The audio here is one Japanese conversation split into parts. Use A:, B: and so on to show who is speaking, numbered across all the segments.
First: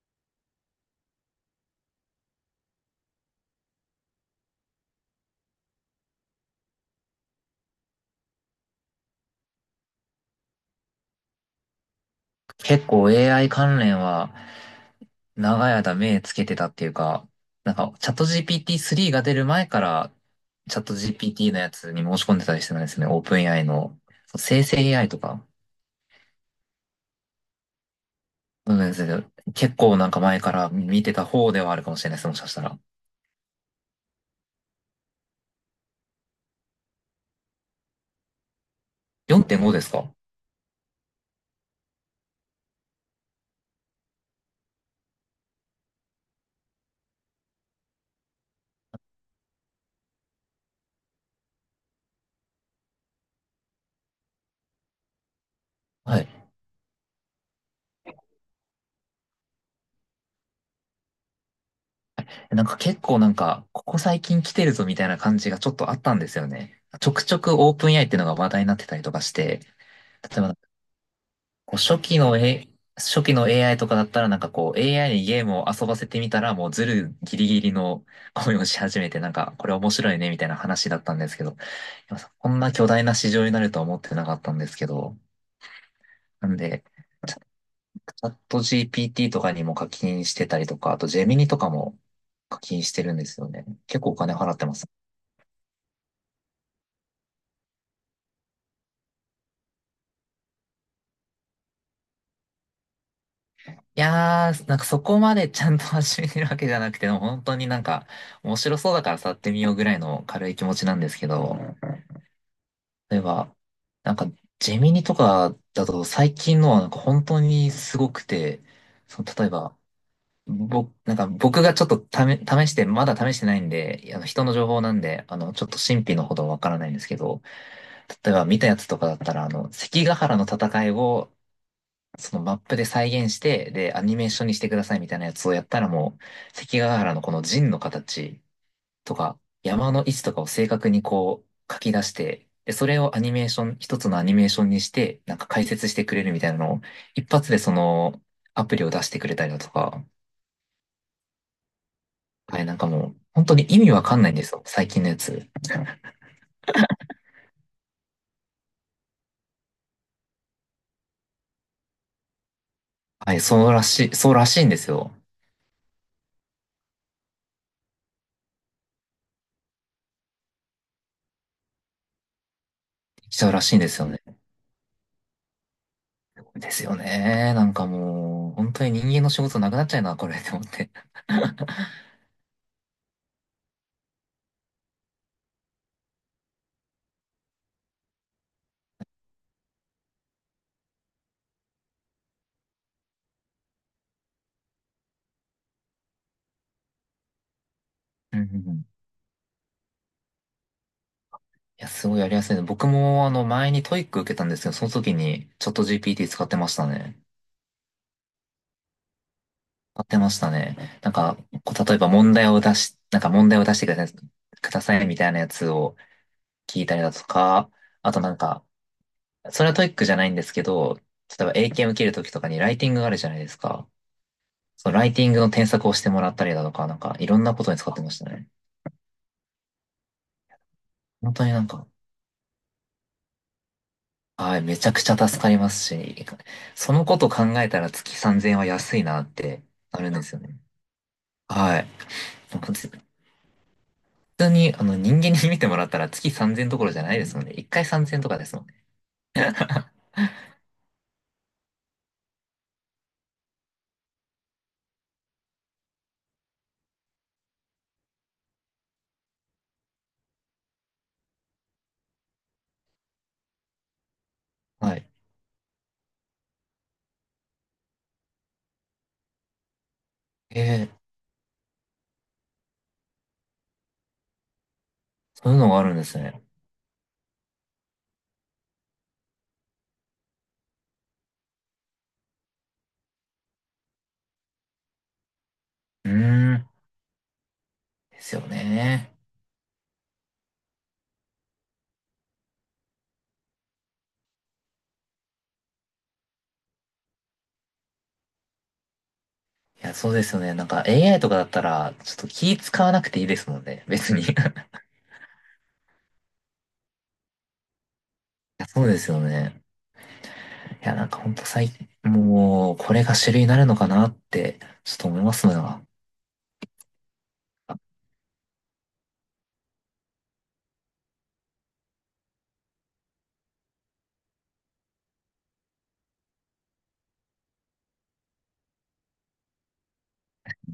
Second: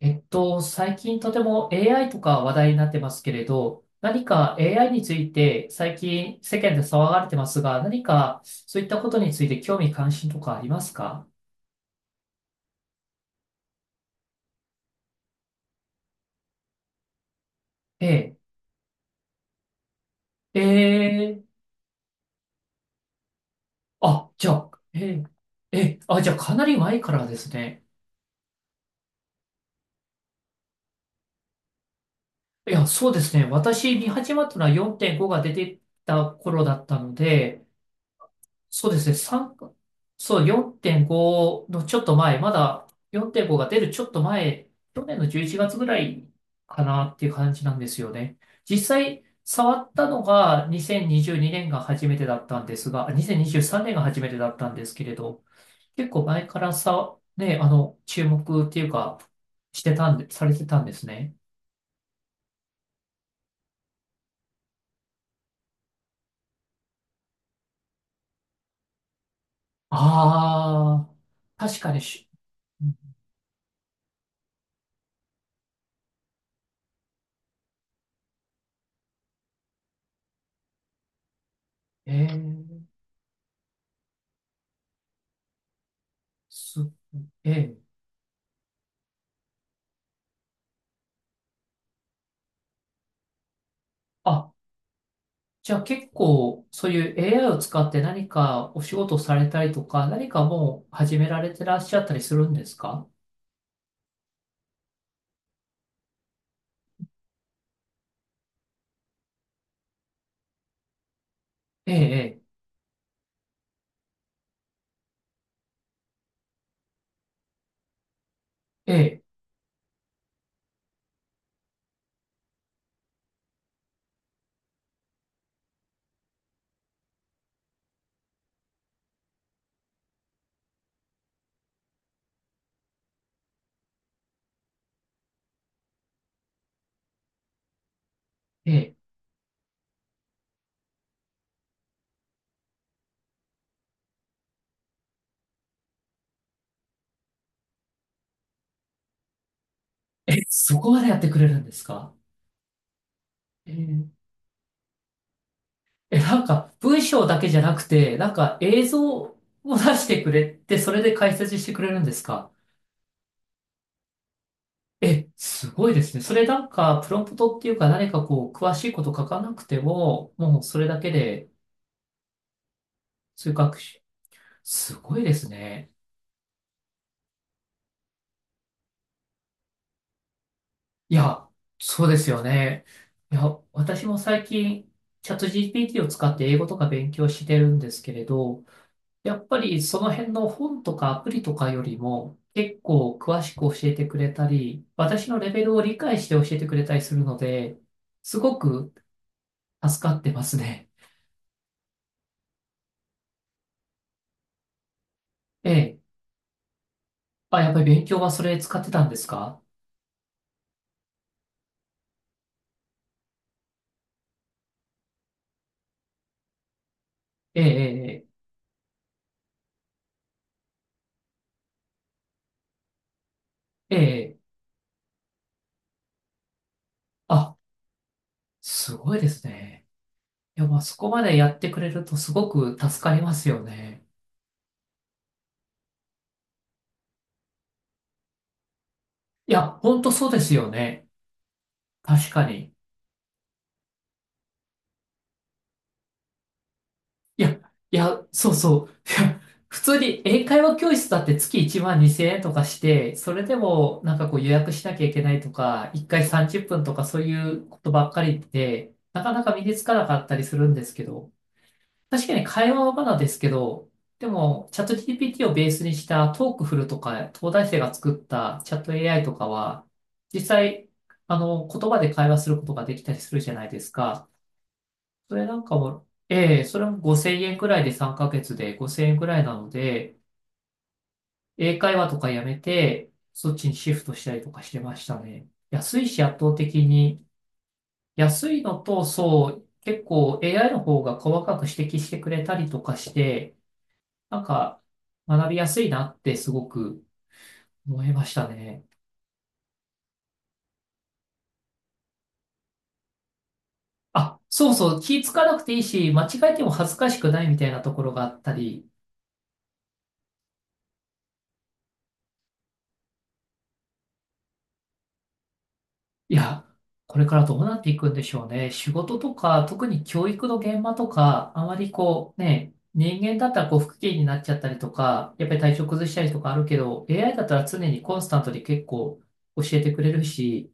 A: 最近とても AI とか話題になってますけれど、何か AI について最近世間で騒がれてますが、何かそういったことについて興味関心とかありますか？
B: 結構 AI 関連は長い間目つけてたっていうか、なんかチャット
A: え
B: GPT-3 が出る前から
A: え、え
B: チャット
A: え、
B: GPT のやつに申し込んでたりしてたんですね。オープン AI の。
A: あ、
B: そう
A: じゃ
B: 生
A: あ、
B: 成
A: え
B: AI と
A: え、
B: か。
A: ええ、あ、じゃあかなり前からですね。
B: うん、結構なんか前から見てた方ではあるかもしれないです。もしかした
A: い
B: ら。
A: や、そうですね。私見始まったのは4.5が出てた頃だったので、そうですね、3、
B: 4.5ですか？
A: そう、4.5のちょっと前、まだ4.5が出るちょっと前、去年の11月ぐらいかなっていう感じなんですよね。実際、触ったのが2022年が初めてだったんですが、あ、2023年が初めてだったんですけれど、結
B: は
A: 構
B: い。
A: 前からさ、ね、あの、注目っていうか、してたんで、されてたんですね。
B: なんか結構なんか、ここ最近来てるぞみたいな感じがちょっとあったんですよね。ちょくちょくオープン AI っていうのが話題になってたりとかして、例えば
A: ああ、
B: こう
A: 確かに
B: 初期の AI とかだったらなんかこう AI にゲームを遊ばせてみたらもうズルギリギリの声をし始めてなんかこれ面白いねみたいな話だったんですけど、い
A: え
B: やこんな
A: ー、
B: 巨大な市場になるとは思ってなかったんですけど、なん
A: す、
B: で、チャチ
A: えー、
B: ャット GPT とかにも課金してたりとか、あとジェミニとかも課金してるんですよね。結構お金払
A: あ、
B: ってます。
A: じゃあ結構そういう AI を使って何かお仕事されたりとか、何かもう始められてらっしゃったりするんですか？
B: いやー、なんかそこまでちゃんと始めてるわけじゃなくて、でも本当になんか面白そうだから触ってみようぐらいの軽い気持ちなんですけど、
A: ええ、
B: 例えば、なんか、ジェミニとかだと最近のはなんか本当にすごくて、
A: え
B: そ
A: え、
B: の例えば、僕、なんか僕がちょっと試、試して、まだ試してないんで、あの人の情報なんで、ちょっと神秘のほどわからないんですけど、例えば見たやつとかだったら、関ヶ原の戦いを、そのマップで再現して、で、アニメーションにしてくださいみたいなやつをやったらもう、関ヶ原のこの陣の形、
A: ええ、
B: とか、山の位置とかを正確にこう書き出して、で、それをアニメーション、一つのアニメーションにして、なんか解説してくれるみたいなのを、一発でそのアプリを出してくれたりだとか、
A: ええ、そこまでやってくれるんですか？
B: はい、なんかもう、本当に
A: え
B: 意味わ
A: え、
B: かんないんですよ、最近のやつ。
A: え、なんか文章だけじゃなくて、なんか映像を出してくれて、それで解説してくれるんですか？
B: はい、そうらしいんですよ。
A: え、すごいですね。それなんかプロンプトっていうか何かこう詳しいこと書かなくても、もうそれだけで
B: ち
A: そう
B: う
A: いう
B: らしい
A: 学
B: んで
A: 習、
B: すよね。
A: すごいですね。
B: ですよね。なんかもう、本当に人間の仕事なくなっちゃうな、これ、って思って。
A: いや、そうですよね。いや、私も最近、チャット GPT を使って英語とか勉強してるんですけれど、やっぱりその辺の本とかアプリとかよりも結構詳しく教えてくれたり、私のレベルを理解して教えてくれたりするので、
B: う
A: す
B: んう
A: ご
B: んうん。い
A: く助かってますね。
B: や、すごいやりやすいね。僕も、前にトイック受けたんですけど、その時に、チ
A: え
B: ャット
A: え。
B: GPT 使ってましたね。
A: あ、やっぱり勉強はそれ使ってたんですか？
B: 使ってましたね。なんか、こう例えば問題を出し、なんか問題を出してくださいみたいなやつを聞いたりだと
A: え
B: か、あと
A: え、
B: なんか、それはトイックじゃないんですけど、例えば英検受けるときとかにライティングがあるじゃないですか。
A: ええ、ええ。ええ、
B: そのライティングの添削をしてもらったりだとか、なんかいろんな
A: あ、
B: ことに使ってましたね。
A: すごいですね。いや、まあそこま
B: 本
A: で
B: 当
A: や
B: に
A: っ
B: なん
A: てく
B: か、
A: れるとすごく助かりますよね。
B: はい、めちゃくちゃ助かりますし、そのこと考えたら月3000円は安いなっ
A: い
B: て
A: や、ほ
B: な
A: んと
B: るんで
A: そう
B: す
A: で
B: よ
A: す
B: ね。
A: よね。
B: はい。
A: 確かに。
B: 普通に、人間に見てもらったら月3000どころじゃないです
A: い
B: もん
A: や、
B: ね。
A: い
B: 1回3000
A: や、
B: とかで
A: そう
B: すもんね。
A: そう。いや、普通に英会話教室だって月1万2000円とかして、それでもなんかこう予約しなきゃいけないとか、1回30分とかそういうことばっかりで、なかなか身につかなかったりするんですけど、確かに会話はまだですけど、でも、チャット
B: はい。
A: GPT をベースにしたトークフルとか、東大生が作ったチャット AI とかは、実
B: え
A: 際、
B: ー
A: あの、言葉で会話することができたりするじゃないですか。それ
B: そう
A: な
B: いう
A: ん
B: の
A: か
B: があるんで
A: も、
B: すね。
A: ええ、それも5000円くらいで3ヶ月で5000円くらいなので、英会話とかやめて、そっちにシフトしたりとかしてましたね。安い
B: う
A: し圧
B: ー
A: 倒
B: ん。
A: 的に。
B: ですよ
A: 安いのと、
B: ね。
A: そう、結構 AI の方が細かく指摘してくれたりとかして、なんか学びやすいなってすごく思いましたね。
B: いや、そうですよね。なんか AI とかだったら、ちょっと気使わなくていいですもんね。別に。い
A: あ、そうそう、気ぃつかなくていいし、間違えても恥ずかしくないみたいなところがあった
B: や、そう
A: り、
B: ですよね。いや、なんかほんと最近、もう、これが主流になるのかなって、ちょっと思いますん。
A: いや、これからどうなっていくんでしょうね。仕事とか、特に教育の現場とか、あまりこうね、人間だったらこう不機嫌になっちゃったりとか、やっぱり体調崩したりとかあるけど、AI だったら常にコンスタントに結構教えてくれるし、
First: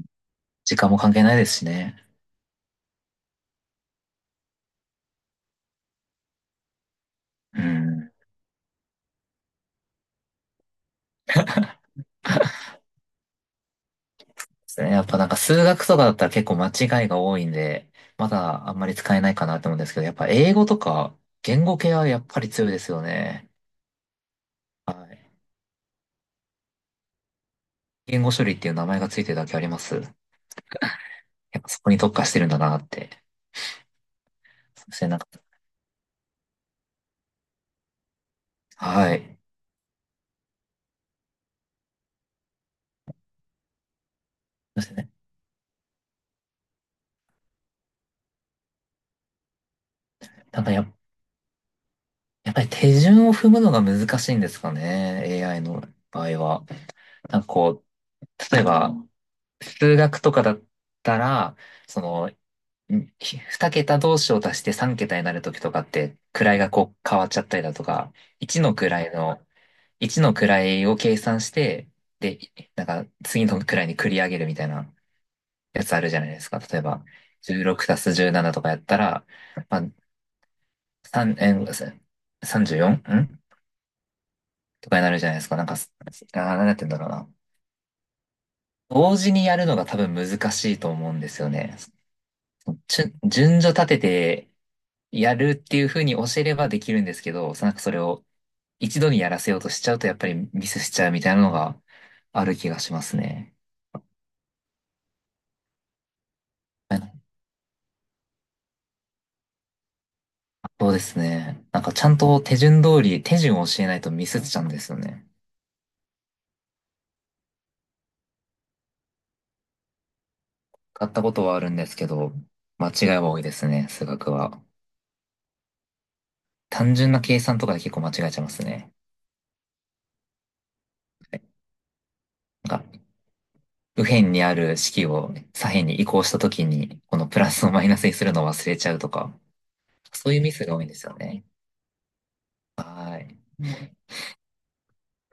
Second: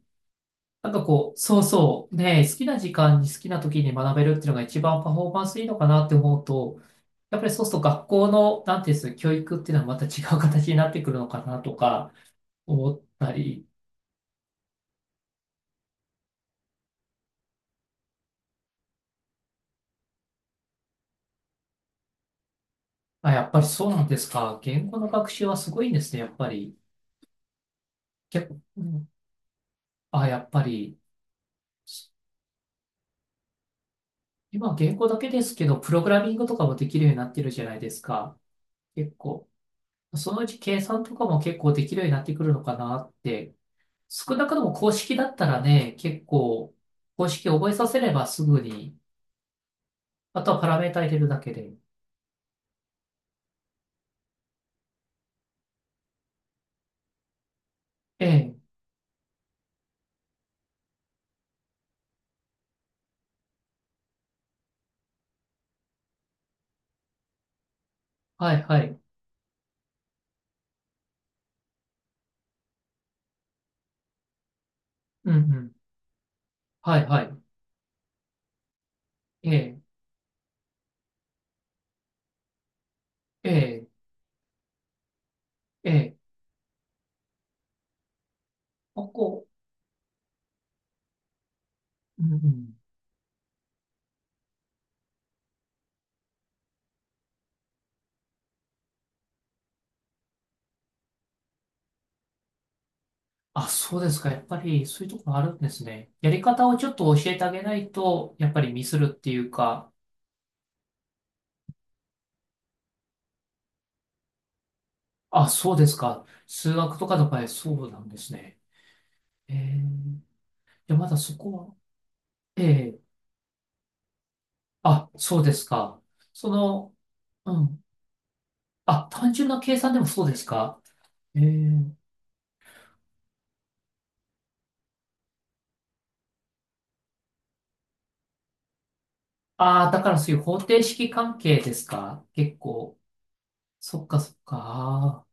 B: 時間
A: なん
B: も
A: か
B: 関係
A: こ
B: ない
A: う、
B: です
A: そう
B: しね。
A: そう、ね、好きな時間に好きな時に学べるっていうのが一番パフォーマンスいいのかなって思うと、やっぱり
B: う
A: そうすると学
B: ん。
A: 校の、なんていうんですか、教育っていうのはまた違う形になってくるのかなとか思ったり。
B: ですね。やっぱなんか数学とかだったら結構間違いが多いんで、まだあんまり使えないかなと思うんですけど、やっぱ英語とか言語系はやっぱり強いですよ
A: あ、や
B: ね。
A: っぱりそうなんですか。言
B: は
A: 語の学
B: い。
A: 習はすごいんですね、やっぱり。
B: 言語処
A: 結
B: 理っ
A: 構、
B: ていう
A: う
B: 名前
A: ん、
B: がついてるだけあります。や
A: あ、やっぱり、
B: っぱそこに特化してるんだなって。
A: 今
B: そ
A: 言
B: し
A: 語
B: てな
A: だ
B: んか、
A: けですけど、プログラミングとかもできるようになってるじゃないですか。結
B: はい。
A: 構。そのうち計算とかも結構できるようになってくるのかなって。少なくとも
B: そし
A: 公
B: てね、
A: 式だったらね、結構、公式覚えさせればすぐに、あとは
B: なん
A: パ
B: か
A: ラメータ入れるだけで。
B: やっぱり手順を踏むのが難しいんですかね。AI の場合は。なんかこ
A: え
B: う、
A: え、
B: 例えば数学とかだったら、そのうん二桁同士を足して三桁になるときとかって、位がこう変わっちゃったりだとか、
A: は
B: 一
A: い
B: の
A: はい。
B: 位の、一の位を計算して、で、なんか次の位に繰り上げるみたいな
A: うんうん。
B: やつあるじゃないですか。例え
A: は
B: ば、
A: いはい。
B: 16足す17とかやったら、
A: え
B: ま
A: え、
B: あ、3、えー、34？ んじゅうよんん
A: ええ、
B: とかになるじゃないですか。なんか、
A: ええ。
B: なんやって言うんだろうな。
A: こ
B: 同時に
A: こ、
B: やるのが多分難しいと思うんですよね。
A: うんうん。
B: 順序立ててやるっていうふうに教えればできるんですけど、なんかそれを一度にやらせようとしちゃうとやっぱりミスしちゃうみたいなのがある気がしますね。
A: あ、そうですか。やっぱりそういうところあるんですね。やり方をちょっ
B: う
A: と
B: ん。
A: 教えてあげないと、やっぱりミスるっていうか、
B: そうですね。なんかちゃんと手順を教えないとミスっちゃうんですよね。
A: あ、そうですか。数学とかの場合、そうなんですね。えー、じゃあ
B: 買
A: ま
B: っ
A: だ
B: たこ
A: そ
B: と
A: こ
B: はあるん
A: は、
B: ですけど、
A: え
B: 間
A: え、
B: 違いは多いですね、数学は。
A: あ、そうですか。そ
B: 単
A: の、
B: 純な計
A: う
B: 算とかで
A: ん。
B: 結構間違えちゃいますね。
A: あ、単純な計算でもそうですか。
B: は
A: え
B: い。
A: ー、
B: なんか、右辺にある式を左辺に移行したときに、このプラスをマイナスにするのを忘れちゃうとか、
A: ああ、だからそ
B: そう
A: う
B: い
A: いう
B: うミ
A: 方
B: スが
A: 程
B: 多いんです
A: 式
B: よ
A: 関
B: ね。
A: 係ですか。結構。
B: はい。
A: そっかそっか。あ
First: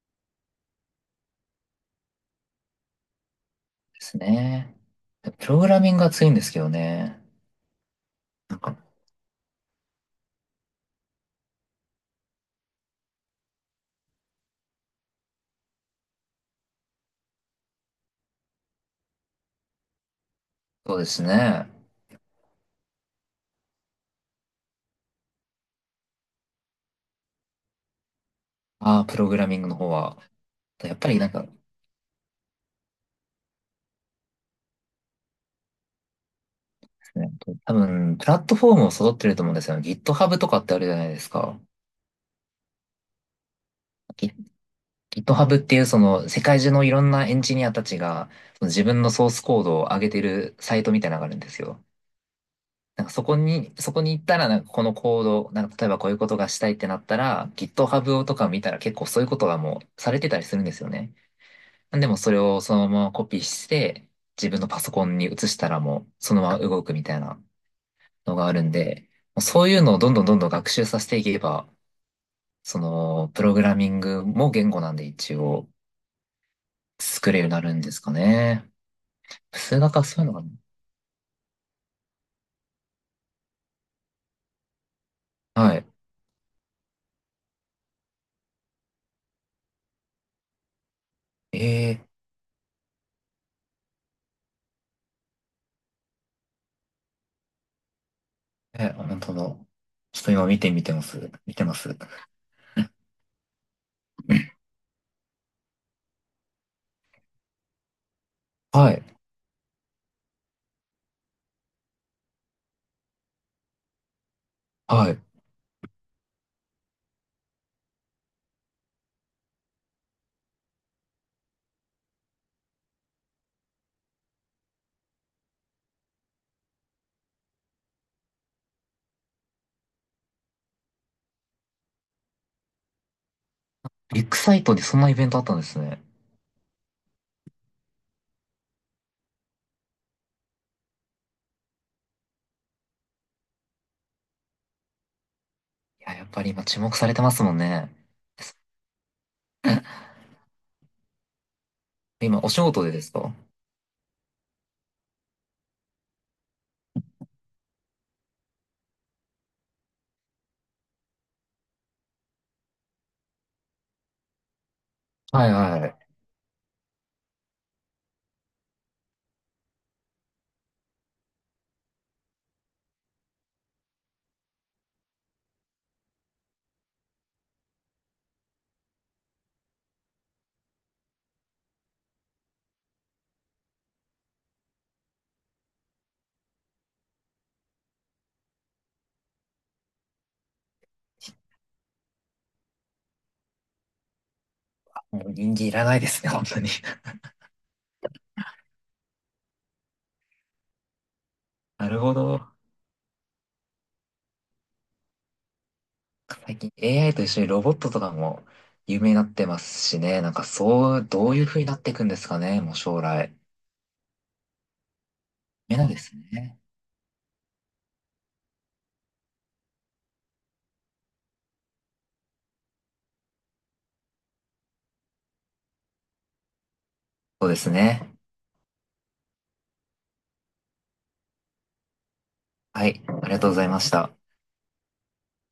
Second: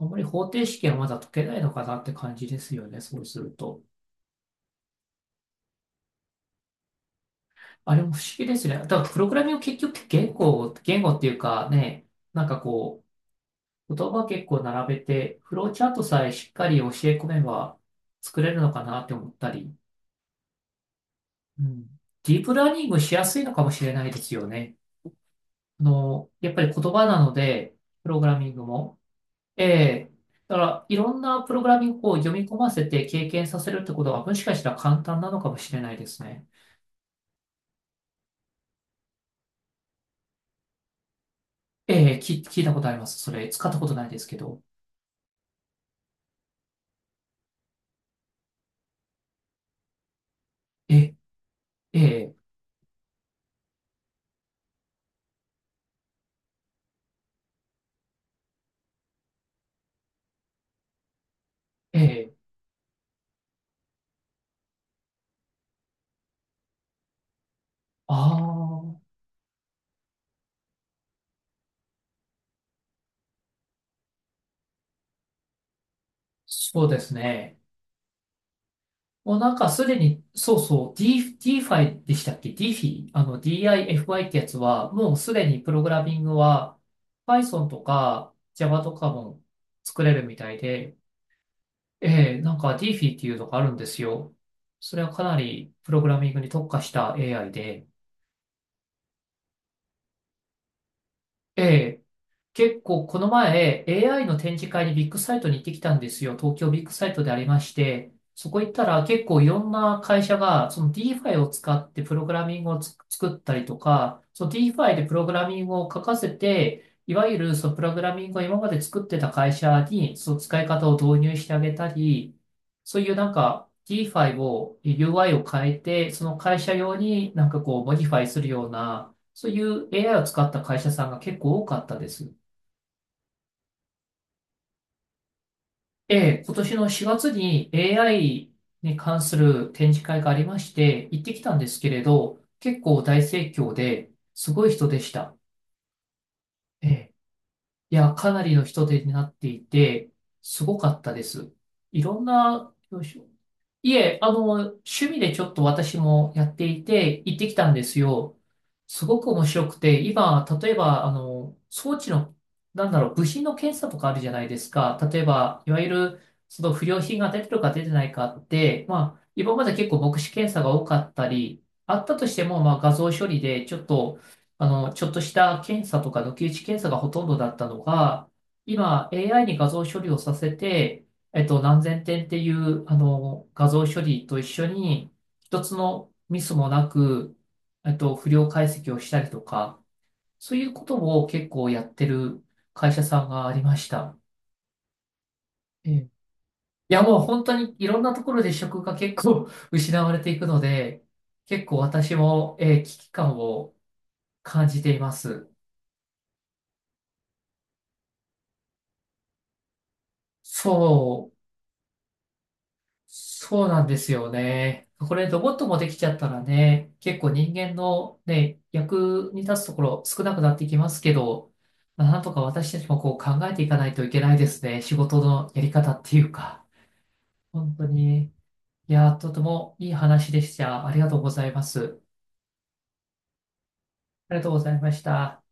A: ー、あんまり方程式はまだ解けないのかなって感じですよね。そうすると。
B: ですね。プログラミングが強いんですけどね。
A: あれも不思議で
B: なん
A: す
B: か、
A: ね。だからプログラミング結局って言語っていうかね、なんかこう、言葉結構並べて、フローチャートさえしっかり教え込めば作れるのかなって思ったり、
B: そうです
A: う
B: ね。
A: ん。ディープラーニングしやすいのかもしれないですよね。やっぱり言葉なので、プログラミングも。
B: ああ、プログラミン
A: え
B: グの方
A: え。
B: は。
A: だから、
B: や
A: い
B: っぱ
A: ろ
B: り
A: ん
B: なん
A: な
B: かで
A: プログラミングを読み込ませて経験させるってことは、もしかしたら簡単なのかもしれないですね。
B: すね、多分、プラットフォームを揃ってると思うんですよね。GitHub とかってあるじゃないですか。
A: ええ、聞いたことあります。それ、使ったことないです
B: Git-
A: けど。
B: GitHub っていうその世界中のいろんなエンジニアたちがその自分のソースコードを上げてるサイトみたい
A: え、
B: なのがあるんですよ。
A: ええ。
B: なんかそこに行ったらなんかこのコード、なんか例えばこういうことがしたいってなったら GitHub とか見たら結構そういうことがもうされてたりするんですよね。
A: え
B: でもそ
A: え、
B: れをそのままコピーして、自分のパソコンに移したらもうそのまま動くみたいなの
A: あ
B: があるん
A: あ、
B: で、そういうのをどんどんどんどん学習させていけば、そのプログラミングも言語なんで一応
A: そうです
B: 作れるように
A: ね。
B: なるんですかね。
A: もうなんか
B: 数
A: す
B: 学
A: で
B: はそ
A: に、
B: ういうのか
A: そうそう、DeFi でしたっけ？ DeFi？ あの DIFI ってやつは、もうすでに
B: な。
A: プ
B: は
A: ロ
B: い。
A: グラミングは Python とか Java とかも作れるみたいで、
B: え
A: ええ、なんか DeFi っていうのがあるんですよ。それはかなりプログラミングに特化した AI で、
B: え、本当だ。ちょっと今見てみてます。見てます。
A: え結構この前 AI の展示会にビッグサイトに行ってきたんですよ。東京ビッグサイトでありまして、そこ行った
B: はい。
A: ら結構いろんな会社がその DeFi を使ってプログラミングを作ったりとか、その DeFi で
B: は
A: プ
B: い。
A: ログラミングを書かせて、いわゆるそのプログラミングを今まで作ってた会社にその使い方を導入してあげたり、そういうなんか DeFi を UI を変えて、その会社用になんかこうモディファイするような、そういう AI を使った会社さんが結構多かったです。
B: ビッグサイトでそんなイベントあったんですね。
A: ええ、今年の4月に AI に関する展示会がありまして、行ってきたんですけれど、結構大盛況で、すごい人でした。
B: いや、やっぱり今注
A: え
B: 目さ
A: え、
B: れてますもんね。
A: いや、かなりの人手になっていて、すごかったです。いろん
B: 今お仕
A: な、
B: 事で
A: よ
B: で
A: い
B: す
A: しょ。
B: か？
A: いえ、趣味でちょっと私もやっていて、行ってきたんですよ。すごく面白くて、今、例えば、装置の、なんだろう、部品の検査とかあるじゃないですか。例え
B: はい、
A: ば、いわ
B: は
A: ゆ
B: い。
A: る、その不良品が出てるか出てないかって、まあ、今まで結構目視検査が多かったり、あったとしても、まあ、画像処理で、ちょっと、ちょっとした検査とか抜き打ち検査がほとんどだったのが、今 AI に画像処理をさせて、何千点っていう、画像処理と一緒に、一つのミスもなく、不良解析をしたりとか、そういうことを結構やってる会社さんがありました。
B: もう人間いら
A: え
B: ないで
A: え、
B: すね、本当に。
A: いや、もう本当にいろんなところで職が結構 失われていくので、結構
B: なる
A: 私
B: ほど。
A: も、危機感を感じています。
B: 最近 AI と一緒にロボットとかも有名になってますしね。なんかそう、ど
A: そ
B: う
A: う。
B: いう風になっていくんですかね、もう将来。
A: そうなんですよね。これロボットも
B: 夢な
A: で
B: ん
A: き
B: で
A: ち
B: す
A: ゃったら
B: ね。
A: ね、結構人間のね、役に立つところ少なくなってきますけど、まあなんとか私たちもこう考えていかないといけないですね。仕事のやり方っていうか。
B: そうです
A: 本当
B: ね。
A: に、いやー、とてもいい話でした。ありがとうございます。
B: はい、ありがとうございました。
A: ありがとうございました。